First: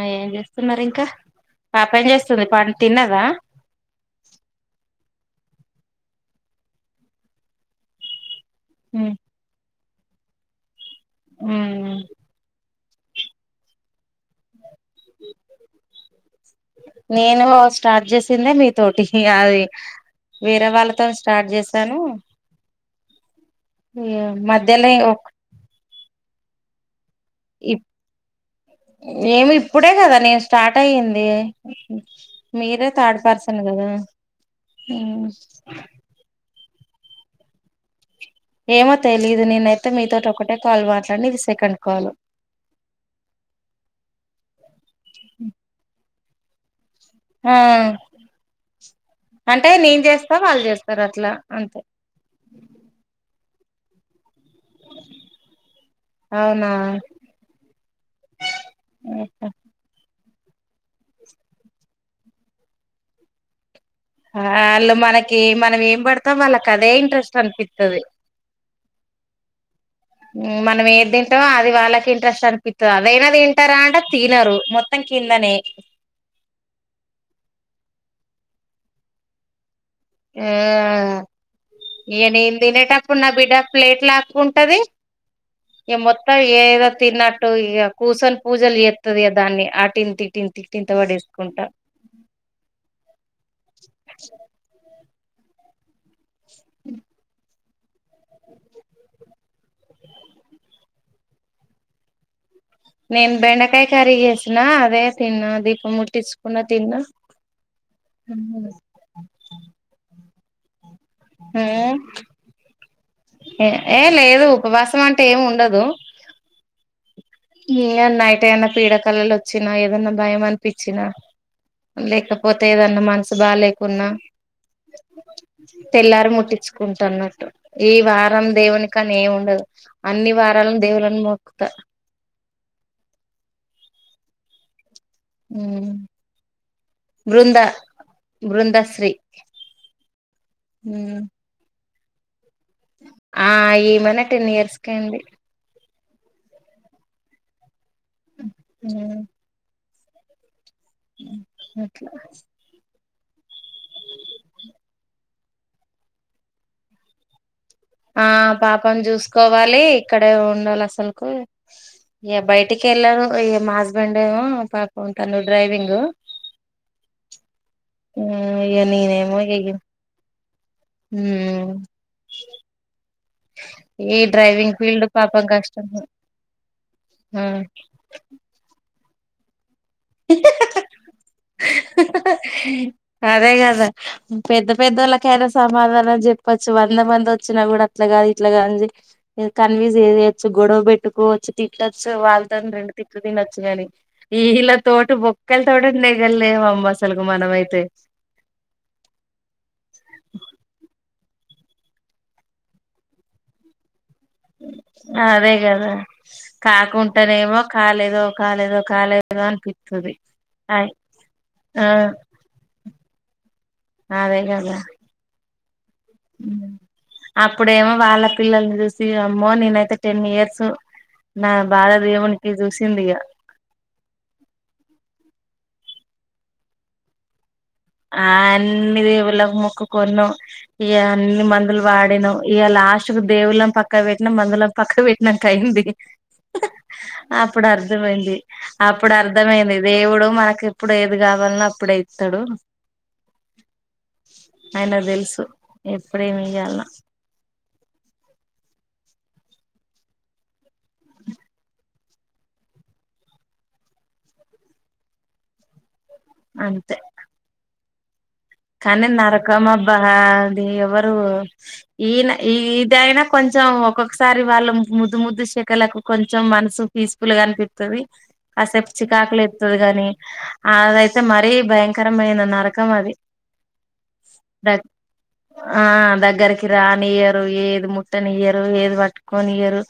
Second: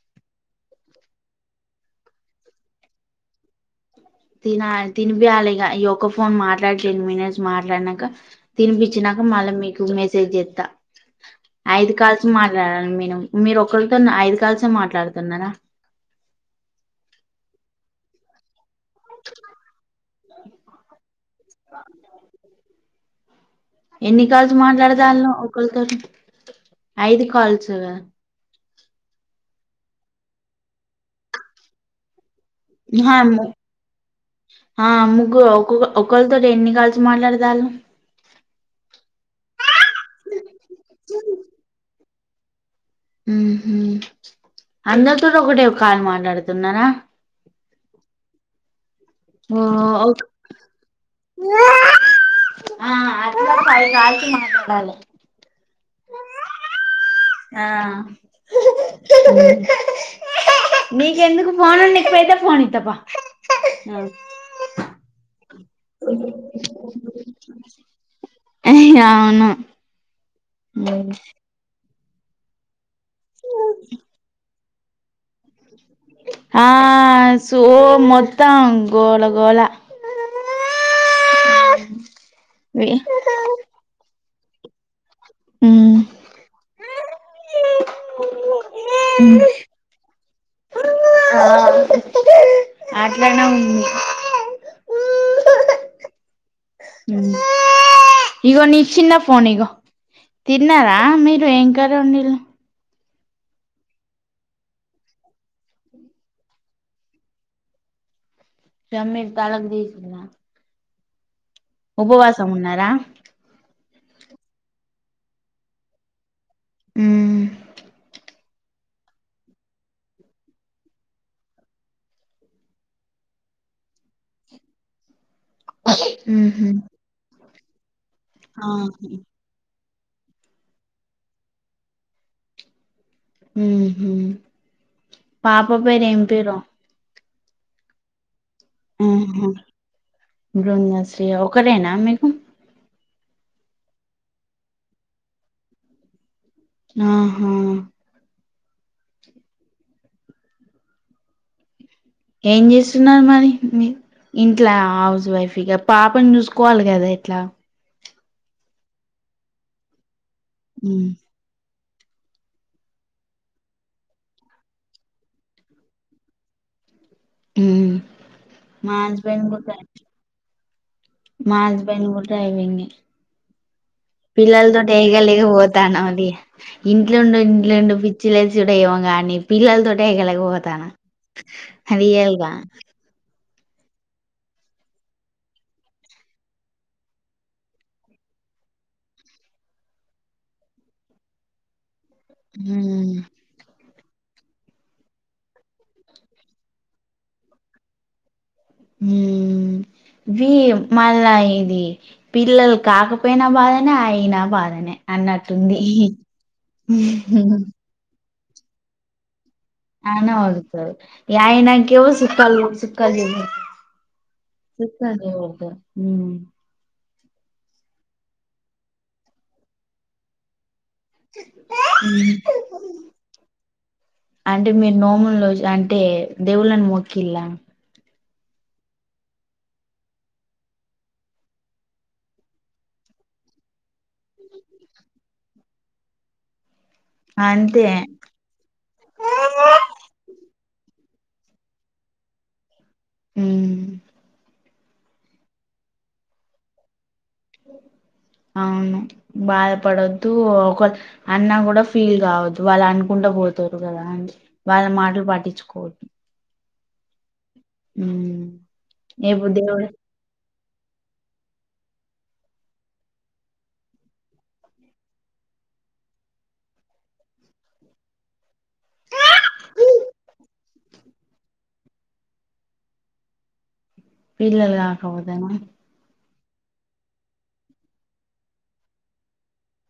ఆ ఏం చేస్తున్నారు ఇంకా పాప ఏం చేస్తుంది పన్ తిన్నదా తినాలి తినిపియాలి ఇగ ఈ ఒక్క ఫోను మాట్లాడి టెన్ మినిట్స్ మాట్లాడినంక తినిపిచ్చినాక మల్ల మీ మేసేజ్ జేత్తా ఐదు కాల్స్ మట్లా మీను మీరు ఒకళ్ తొన్ ఐదు కాల్సే మాట్లాడుతున్నారా నేను స్టార్ట్ చేసిందే మీ తోటి అది వేరే వాళ్ళతో స్టార్ట్ చేసాను ఇ ఎన్ని కాల్స్ మద్యలే ఒక మాట్లాడదాలో ఒకరితోటి ఐదు కాల్స్ ఇపుడే కదా నేను స్టార్ట్ అయింది మీరే ఆ థార్డ్ పర్సన్ కదా ఆ ఉమ్ ముగ్గురు ఒక్కొక్క ఒకరితోటి ఎన్ని కాల్స్ మాట్లాడదాలు ఏమొ తెలీదు నేనైతే మీ తోటి ఒక టే కాల్ మాట్లాన్నా ఇది సేకండ్ కాలు అందరితో ఒకటే ఒక కాల్ మాట్లాడు తున్నార ఆ ఓ అంటే నేను ఓ చేస్తా వాళ్ళు చేస్తారు అట్లా అంతే ఇంగా ఫైవ్ కాల్స్ మా యాల్లే అవునా ఆ నీకెందుకు ఫోన్ అ నకపోయితే ఫోన్ ఇస్తప్ప ఆ అలు మనకి మనం ఏం పడతాం వాళ్ళకి అదే ఇంట్రెస్ట్ అనిపిస్తుంది అవును ఉమ్ మనం ఏ తింటామో అది వాళ్ళకి ఇంట్రెస్ట్ అనిప్ తి అదైనా తింటారా అంటే తినరు మొత్తం కిందనే ఆ సో మొత్తం గోళ గోళ ఆ ఏ నెన్ తినేటప్పుడు నా బిడ్డ ప్లేట్లు లాగ్ ఉంటది ఇ ఉమ్ మొత్తం ఏదో తిన్నట్టు ఇక కూర్చొని పూజలు చేస్తుది దాన్ని ఆటింటి థిటిన్ తా వాడేసుకుంటా అట్లానే ఉంది ఉ ఇగో నీ ఇ చిన ఫోన్ ఇగో తిన్నారా మీరు ఏం కర్రీ వాండిఇన్లే నేను బెండకాయ కర్రీ చేసిన అదే తిన్నా దీపం ముట్టించకున్న తిన్నా ఉమ్ షమీర్ తాలక్ దిసింధ ఉపవాసం ఉన్నారా ఏ లేదు ఉపవాసం అంటే ఏమి ఉండదు మ్మ్ [unintelligible] పీడ కలలు వచ్చినా ఏదన్నా భయం అనిపించినా లేకపోతే ఏదన్నా మనసు బా లేేకున్నా తెల్లారి మ్హు ముట్టించుకుంటన్నట్టు ఈ వరం దేవునికా నేము ఉండదు అన్ని వారాలను దేవులను మొక్కుత మ్హు పాప పేరు ఏం పేరు బృందా ఉహుమ్ ఉమ్ బృందాశ్రీ ఒక్కరేనా అ మీకు ఆ ఏమైనా టెన్ ఇయర్స్ క అండి ఆహా ఉ ఉమ్ ఉమ్ ఉ ఏం చేస్తు [unintelligible] ఇంట్లా హౌస్ వైఫ్ పాపని చూసుకోవాలి కదా ఇట్లా ఆ పాపను చూసుకోవాలి ఇక్కడ ఉండాలి మ్మ్ అసలుకో ఇగ బయటికి ఎల ఈ మా హస్బెండ్ ఏమో పాపం తను డ్రైవింగ్ ఇగ మా నేనేమో హస్బెండ్ కు ఇగ [unintelligible] మా ఉమ్ హస్బెండ్ కూడా డ్రైవింగే ఈ డ్రైవింగ్ పిల్లలతోటి ఫీల్డ్ ఏగలేక పాపం కష్టం పోతన్న అండి ఇంట్లో ఉండి ఉమ్ ఇంట్లో ఉండి పిచ్చి లేసిడు ఏమో కానీ పిల్లల్తోటి ఏగలేక పోతన్న రియల్గా అదే పెద్ద పెద్దవాళ్ళకైనా సమాధానం చెప్పచ్చు వంద మంది వచ్చినా కూడా అట్లా కాదు ఇట్లా కాని కన్వీజ్ చేయొచ్చు గొడవ పెట్టుకోచ్చు తిట్టచ్చు సో వాళ్ళతోని రెండు ఉమ్ తిట్లు తినొచ్చగానీ [unintelligible] తోట బొక్కల తోట ఉండేగ [unintelligible] అసలుకు మనమైతే హు వే మ ఇది పిల్లలు కాకపోయినా బాధనే అయి అదే కదా కాకుంటానే ఏమో కాలేదో కాలేదు కాలేదు అనావుగుతు యయనాకేవో సుక్కలు సుక్కల్ ఆ అదే కదా సుక్కలిదు ఉ అప్పుడేమో వాళ్ళ పిల్లల్ని చూసి అమ్మో నేనైతే టెన్ ఇయర్స్ నా బాలదేవునికి చూసింది ఇగ అంటే మీరు నోములు అంటే దేవుళ్ళని మోకిల్లా ఆ అన్ని దేవుళ్ళ మొక్కు కొన్నాం. ఇక అన్ని మందులు వాడినాం. ఇక లాస్ట్ కు దేవుళ్ళం పక్క పెట్టినం. మందులం పక్క పెట్టినాకయింది. అప్పుడు అంతే అర్థమైంది అప్పుడు అర్థమైంది దేవుడు మనకి ఇప్పుడు ఇది కావాలన్నా అప్పుడే ఇస్తాడు హు ఆయనకి తెలుసు ఎప్పుడేమి ఇయ్యలనా అవును బాధపడద్దు ఒక అన్నా కూడా ఫీల్ కావద్దు వాళ్ళు అనుకుంటా పోతారు కదా అ వాళ్ళ మాటలు పాటించుకోవద్దు అంతే ఉ కానీ నరకం అబ్బా అది ఎవరు ఈయన ఇదైనా కొంచెం ఒక్కొక్కసారి వాళ్ళ ముద్దు ముద్దు శికలకు కొంచెం మనసు పీస్ఫుల్ గానిపితుది కాసేపు చికాకులు ఎతుది కాగాని అదైతే మరీ భయంకరమైన నరకం అది ద పిల్లలు కాకపోతేనా ఆ దగ్గర కి రాని ఇయరు ఏది ముట్టని ఇయ్యరు ఏది పట్టుకొని ఇయ్యరు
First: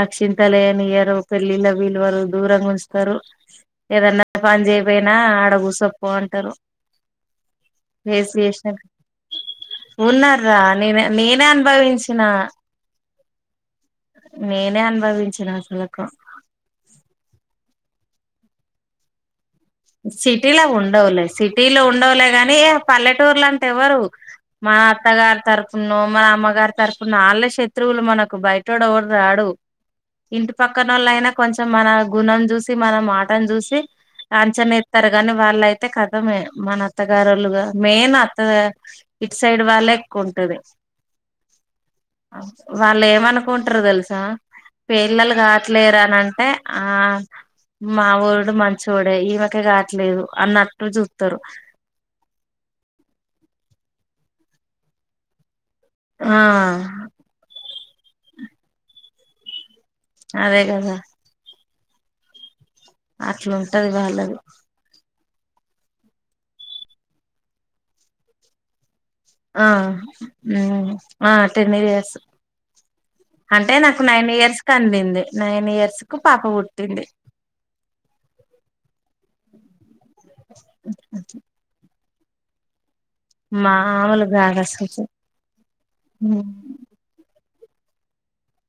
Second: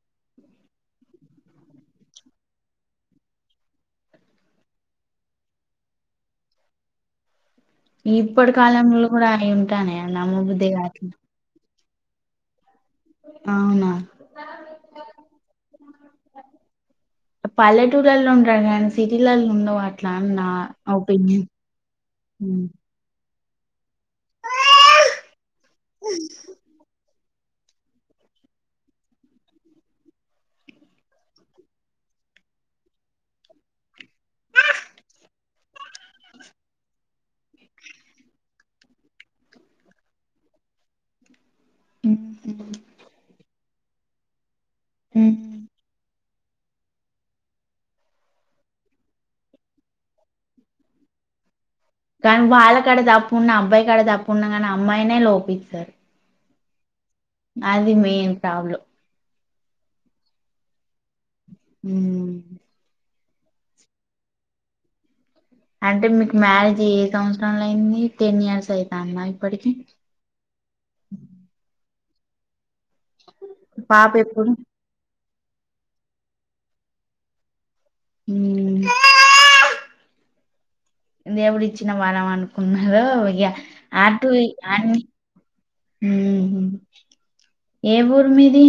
అ చిింతలే అని ఇయ్యరు పెళ్ళిళ్ళ వీళ్లు వాళ్ళు దూరంగా ఉంచుతారు ఏదన్నా పని చేయపోయినా ఆడగుసపో అంటారు ఇప్పటి కాలంలో కూడా అయి [unintelligible] ఉంటానయా ఉన్న రా నమ్మబుద్దే నే కాట్లే నేనే అనుభవించ చిన్నా అవునా నేనే అనుభవించిన అసలకు టూర్లల్లో ఉంటాడు గాని సిటీలల్లో ఉ సిటీలో ఉండవులే సిటీలో ఉండవులే గాని ఉమ్. ఇగ పల్లెటూరుల ఎవరు మన అత్తగారి తరపునో మన అమ్మగారి తరపున వాళ్ళ శత్రువులు మనకు బయటోడ ఎవరు రాడు. ఇంటి పక్కన వాళ్ళ అయినా కొంచెం మన గుణం చూసి మన మాటను చూసి కాంచన్ ఎత్తారు గాని, వాళ్ళయితే కథమే మన అత్తగారులుగా మెయిన్ అత్త ఇట్ సైడ్ వాళ్ళే ఎక్కువ ఉంటది. ఉమ్. వాళ్ళు ఏమనుకుంట [unintelligible] తెల్సా పిల్లలు ఉమ్. కావట్లేరానం ఏ ఆ మావోడు మంచి చూడే ఈమెక కావట్లేదు, అన్నట్టు చూత్తరు. కానీ వాళ్ళ కాడ తప్పు ఉన్న, అబ్బాయి కాడ తప్పు ఉన్న కానీ అమ్మాయినే లోపిత్తరు. ఆ అది మెయిన్ ప్రాబ్లం అదే కదా ఊ అట్లా ఉంటది వాళ్ళది. అంటే మీకు మ్యారేజ్ ఏ సంవత్సరంలో అయింది. టెన్ ఇయర్స్ అయి ఆ ఉ ఆ టెన్నిరియాస్. అంటే నాకు పాప నైన్ ఎప్పుడు ఇయర్స్ క అందింది. నైన్ ఇయర్స్ కు పాప పుట్టింది. [unintelligible] ఇది ఎవడిచ్చన వనం అనుకున్నా హలో భయ్యా ఆ మాములు టూయి కాదు అసలుకి [unintelligible] ఏం ఊరు మీది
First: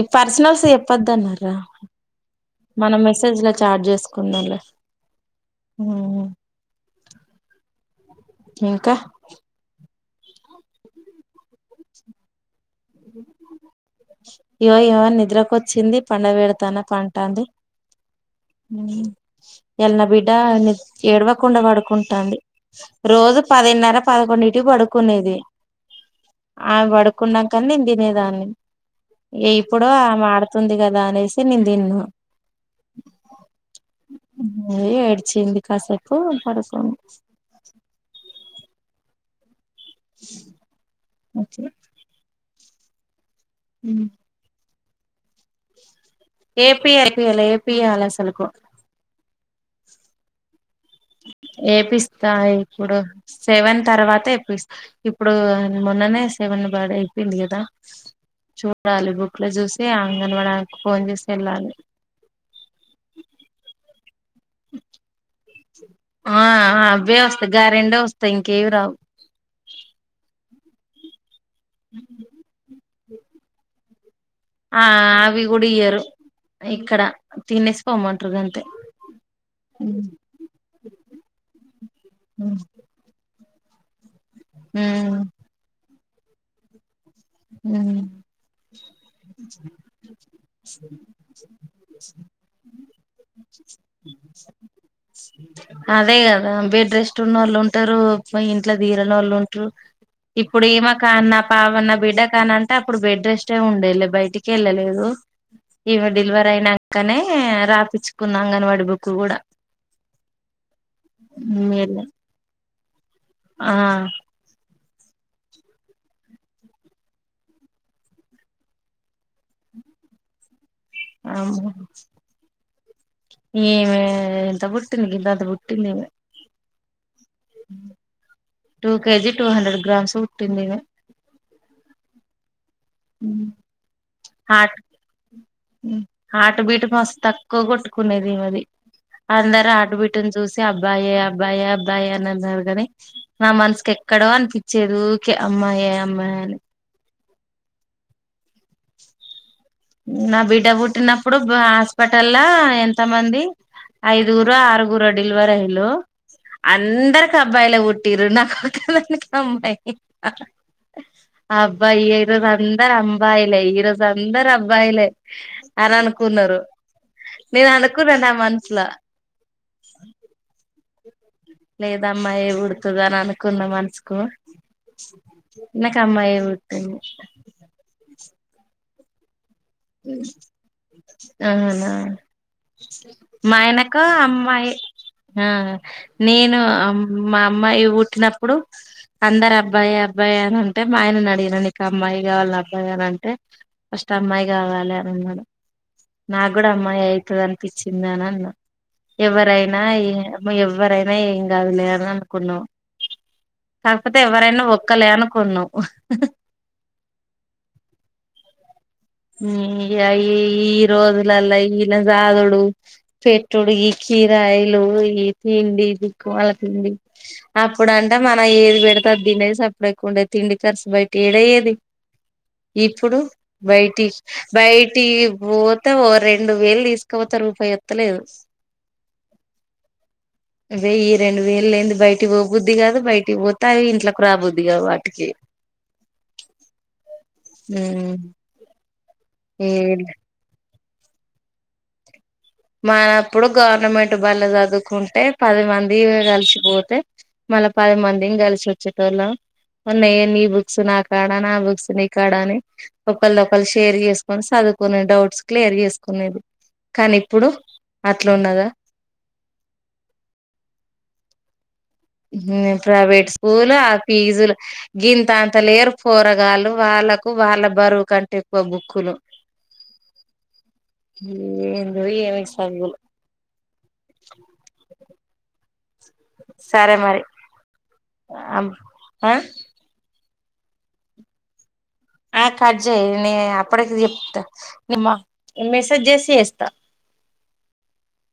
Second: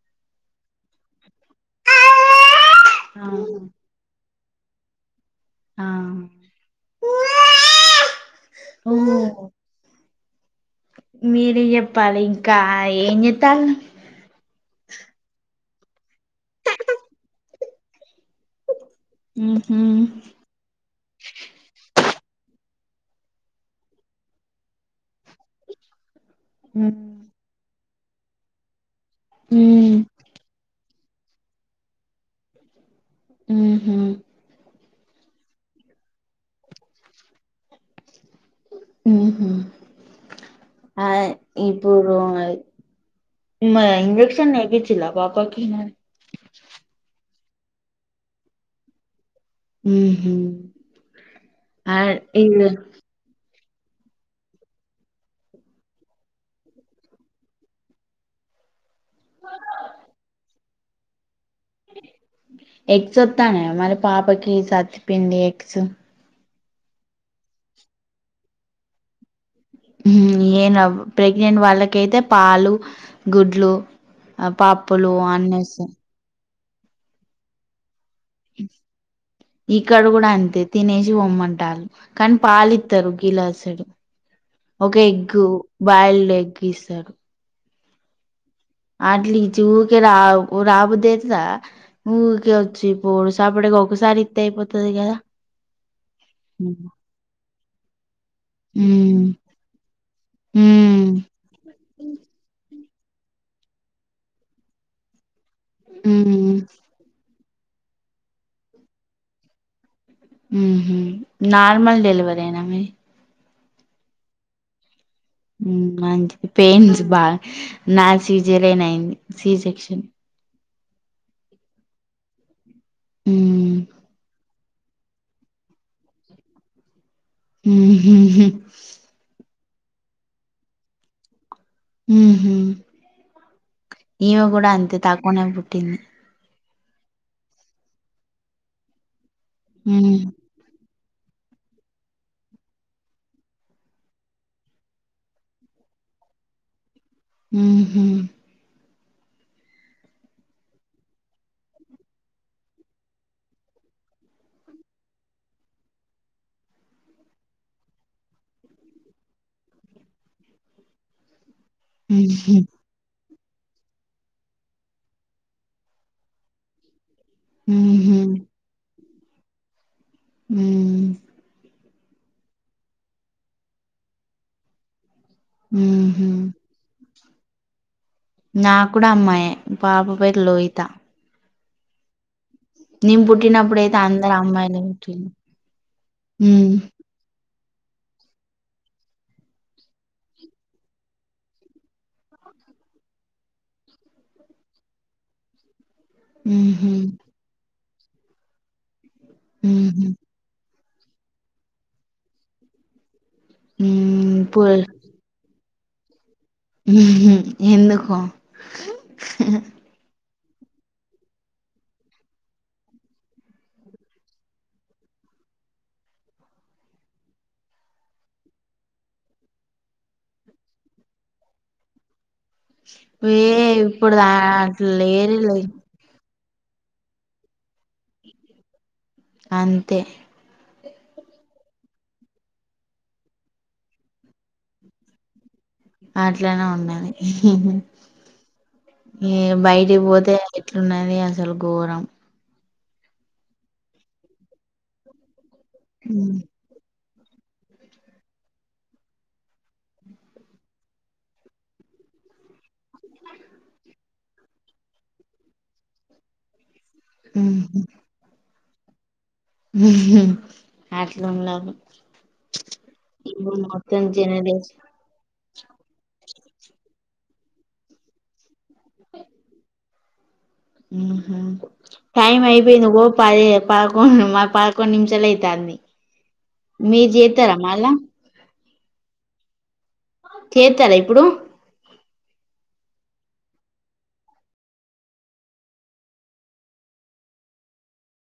ఈ పర్సనల్స్ చెప్పొద్దు అన్నారు ర మనం ఆ మెసేజ్ల చార్జ్స్ ఉన్నాలే ఆ [unintelligible] ఇంకా ఓహో మీరె ఎప్పాలి కా ఏ చెంత్తలానే ఇయవోయో నిద్రకొచ్చింది పండ పెడతాన్న పంటాంది. మ్మ్ హ్మ్ ఎల్నా బిడ్డ ని ఏడ్వకుండా పడుకు ఉంటడి రోజు పదిన్నర పదకొండు ఇటు పడుకునేది. ఆమె పడుకున్నా నిన్ తినేదాన్ని ఇప్పుడు మ్మ్ ఆమె ఆడుతుంది గా గానేసి నిను తిన్న మ్మ్ హ్మ్ ఏ ఎడ్చింది కాసేపు పడుకొనే ము హ్మ్ ఆ అట్లా ఇప్పుడు ఉన్నాయ్ ఇంజెక్షన్ నెగిటివ్ చిల్లా పాపకి ఇనా పియా అలసలకు మూ హ్మ్ ఏపిస్తా ఇప్పుడు సెవెన్ తర్వాత ఇప్పుడు మొన్ననే సెవెన్ బర్త్డే అయిపోయింది కదా. చూడాలి బుక్ లో చూసి అంగన్వాడి ఆమె కు ఫోన్ చేసి వెళ్ళాలి ఎగ్స్ వత్తాన్నయా మరి పాపాకి సత్తిపిండి, ఎగ్స్ ఆ అవ్వే వస్తాయి గ్యారెండే వస్తాయి ఇంకేవి రావు ఏను అవ్వు ప్రెగ్ నేను వాళ్ళకైతే పాలు గుడ్లు ఆ పప్పులు అవి అన్ని కూడా వస్తాయి ఇయ్యరు ఇక్కడ తినేసి పోమంటారు గంతే ఇక్కడ ఉమ్ కూడా అంతే తినేసి పొమ్మంటాన్లు కానీ పాలు ఇత్తరు గిలాస్ సడు ఒక ఎగ్గు బయలడ్ ఎగ్గిస్తరు హ్మ్ అట్లీ నుంచి ఊరికే రా రాబుద్ది అయితాద ఉరికే వచ్చి పొవుడు సప్పాడిగా ఒకసారి ఇత్తే అయిపోతాది కదా తరువు ఇంట్లో తీరని వొళ్ళు ఉంటారు ఇప్పుడు ఏమ హ్మ్ కాన్న పావన్న బిడ్డ అంటే అప్పుడు బెడ్ రెస్ట్ ఉండేలే బయటికే వెళ్ళలేదు ఇమె డెల్వరి హ్మ్ అయినాంకనే రాపిచ్చుకున్నా అంగన్వాడి బుక్ కూడా ఉహు నార్మల్ డెలివరి ఏనా మీది ఆ ఉ మంచిది పెయిన్స్ బాగా నాది సీజరిన్ అయింది సీ సెక్షన్ అవున హ్మ్ ఈమే ఎంత బు పుటింద్, గింతంత పుట్టిందిమే మ్మహ్హ్ two KG two hundred grams పుట్టింది ఈమే మ్మహ్ ఈమె కూడా హార్ట్ అంతే తక్కువనే పుట్టింది మస్ తక్కువ కొట్టుకునేది ఈమెది అందరు హ్మ్ హార్టబిట్టుని చూసి అబ్ అబ్బాయే అబ్బాయే అబ్బాయే అని అన్నరు కాని నా మనసుకి ఎక్కడో అనిపించేది ఉకే అమ్మాయే అమ్మాయి అని మ్మహ్ నా బిడ్డ పుట్టినప్పుడు హాస్పిటల్ ల ఎంతమంది ఐదుగురో ఆరుగురో డెలివరయిళ్ళు అందరికి అబ్బాయిలే పుట్టిరు నా కొక్కదానికే అమ్మాయి అబ్బాయే ఈ రోజ్ ఊహూ అందర్ అమ్ బయిలే ఈ రోజ్ అందర్ అన్ బాయిలే అని అనుకున్నరు నేన్ అనుకున్నా ఊహూ నా మనసుల అ మ్మ్ లేద్ అమ్మాయే పుడ్తదని అనుకున్న మనసుకు నాకు ఊహూ అమ్మాయే పుట్టింది నా కూడా అమ్మాయే పాప పేరు లోహిత అవునా నేను పుట్టినప్పుడయితే మాయనకు అందరు అమ్మాయి అమ్మాయిలే పుట్టిండ్రు ఆ హ్మ్ నేనుమ్ మా అమ్మాయి పుట్టినప్పుడు, అందరు అబ్బాయి అబ్బాయి అని అంటే మా ఆయనని అడిగినను ఇక అమ్మాయి కావళని అబ్బాయి అని అంటే ఫస్ట్ అమ్మాయి కావాలి అని అన్నాడు నా కూడా ఊహూ అమ్మాయే అయితదనిపిస్ చిన్న నాన్నా ఎవరైనా ఊహూ ఎమీ ఎవ్ ఎవ్వరైనా ఎం కాదులే అని అనుకున్నం కాకపోతే హ్మ్ ఎవరైనా ఒక్కలే అనుకున్నం మ్మహ్ ఎందుకో మ్మ్ ఇగ ఈ ఈ రోజులల్ల ఈలన్ జాదుడు పెట్టుడు ఈ కిరాయిలు ఈ తిండి దిక్కుమల తిండి అప్పుడు అంటే మనం ఏది పెడితే అది తినేది సప్పుడేక ఉండేది తిండి కర్సు బయటెడయేది ఇప్పుడు ఏ బయట్ ఇప్పుడు దా- అట్లా బయిటి లేరు లే పోత రెండు వేలు తీసుకోపోతారు రూపాయి ఎత్తలేదు అంతే వేయ్య రెండు వేలు లేనిది బయటికి పోబద్ది కాదు, బయటికి పోతే అవి ఇంట్లోకి రాబుద్దిగాద వాటికి అట్లనే ఉన్నాయి ఏ ఏ బయటికి పోతే ఇట్లున్నది అసలు ఘోరం మనప్పుడు గవర్నమెంట్ బల్ల చదువుకుంటే పది మంది ఉమ్, కలిసిపోతే మళ్ళ పది మందిని కలిసిచ్చేటోళ్ళం, ఉన్నాయ నీ బుక్స్ నా కాడా ఆ బుక్స్ నీ కాడాని, ఒకళ్ళ ఒకళ్రు షేర్ చేసుకొని చదువుకుొని డౌట్స్ క్లియర్ చేసుకునేది ఇప్పుడు అట్లు ఉన్నదా అట్లుంల హ్ ప్రైవేట్ స్కూల్ ఆ మొత్తం ఫీజులు జనరేషన్ గింతా అంత లేర్ పొర వాళ్ళు వాళ్ళకు వాళ్ళ బరువు కంటే కువ బుక్కులు హు హుమ్ ఏందో టైం ఏమి అయిపోయింది చదువులు ఇగో పదే పదకొండు మా పదకొండు నిమిషాలు అయితాంది సరే మీర్ మరి జెత్తరా మళ్ళా ఆ చేతారా ఇప్పుడు ఆ కట్ జేయి నే అప్పడకి చెప్తా నిమ్ మెసేజ్ చేసి చేస్తా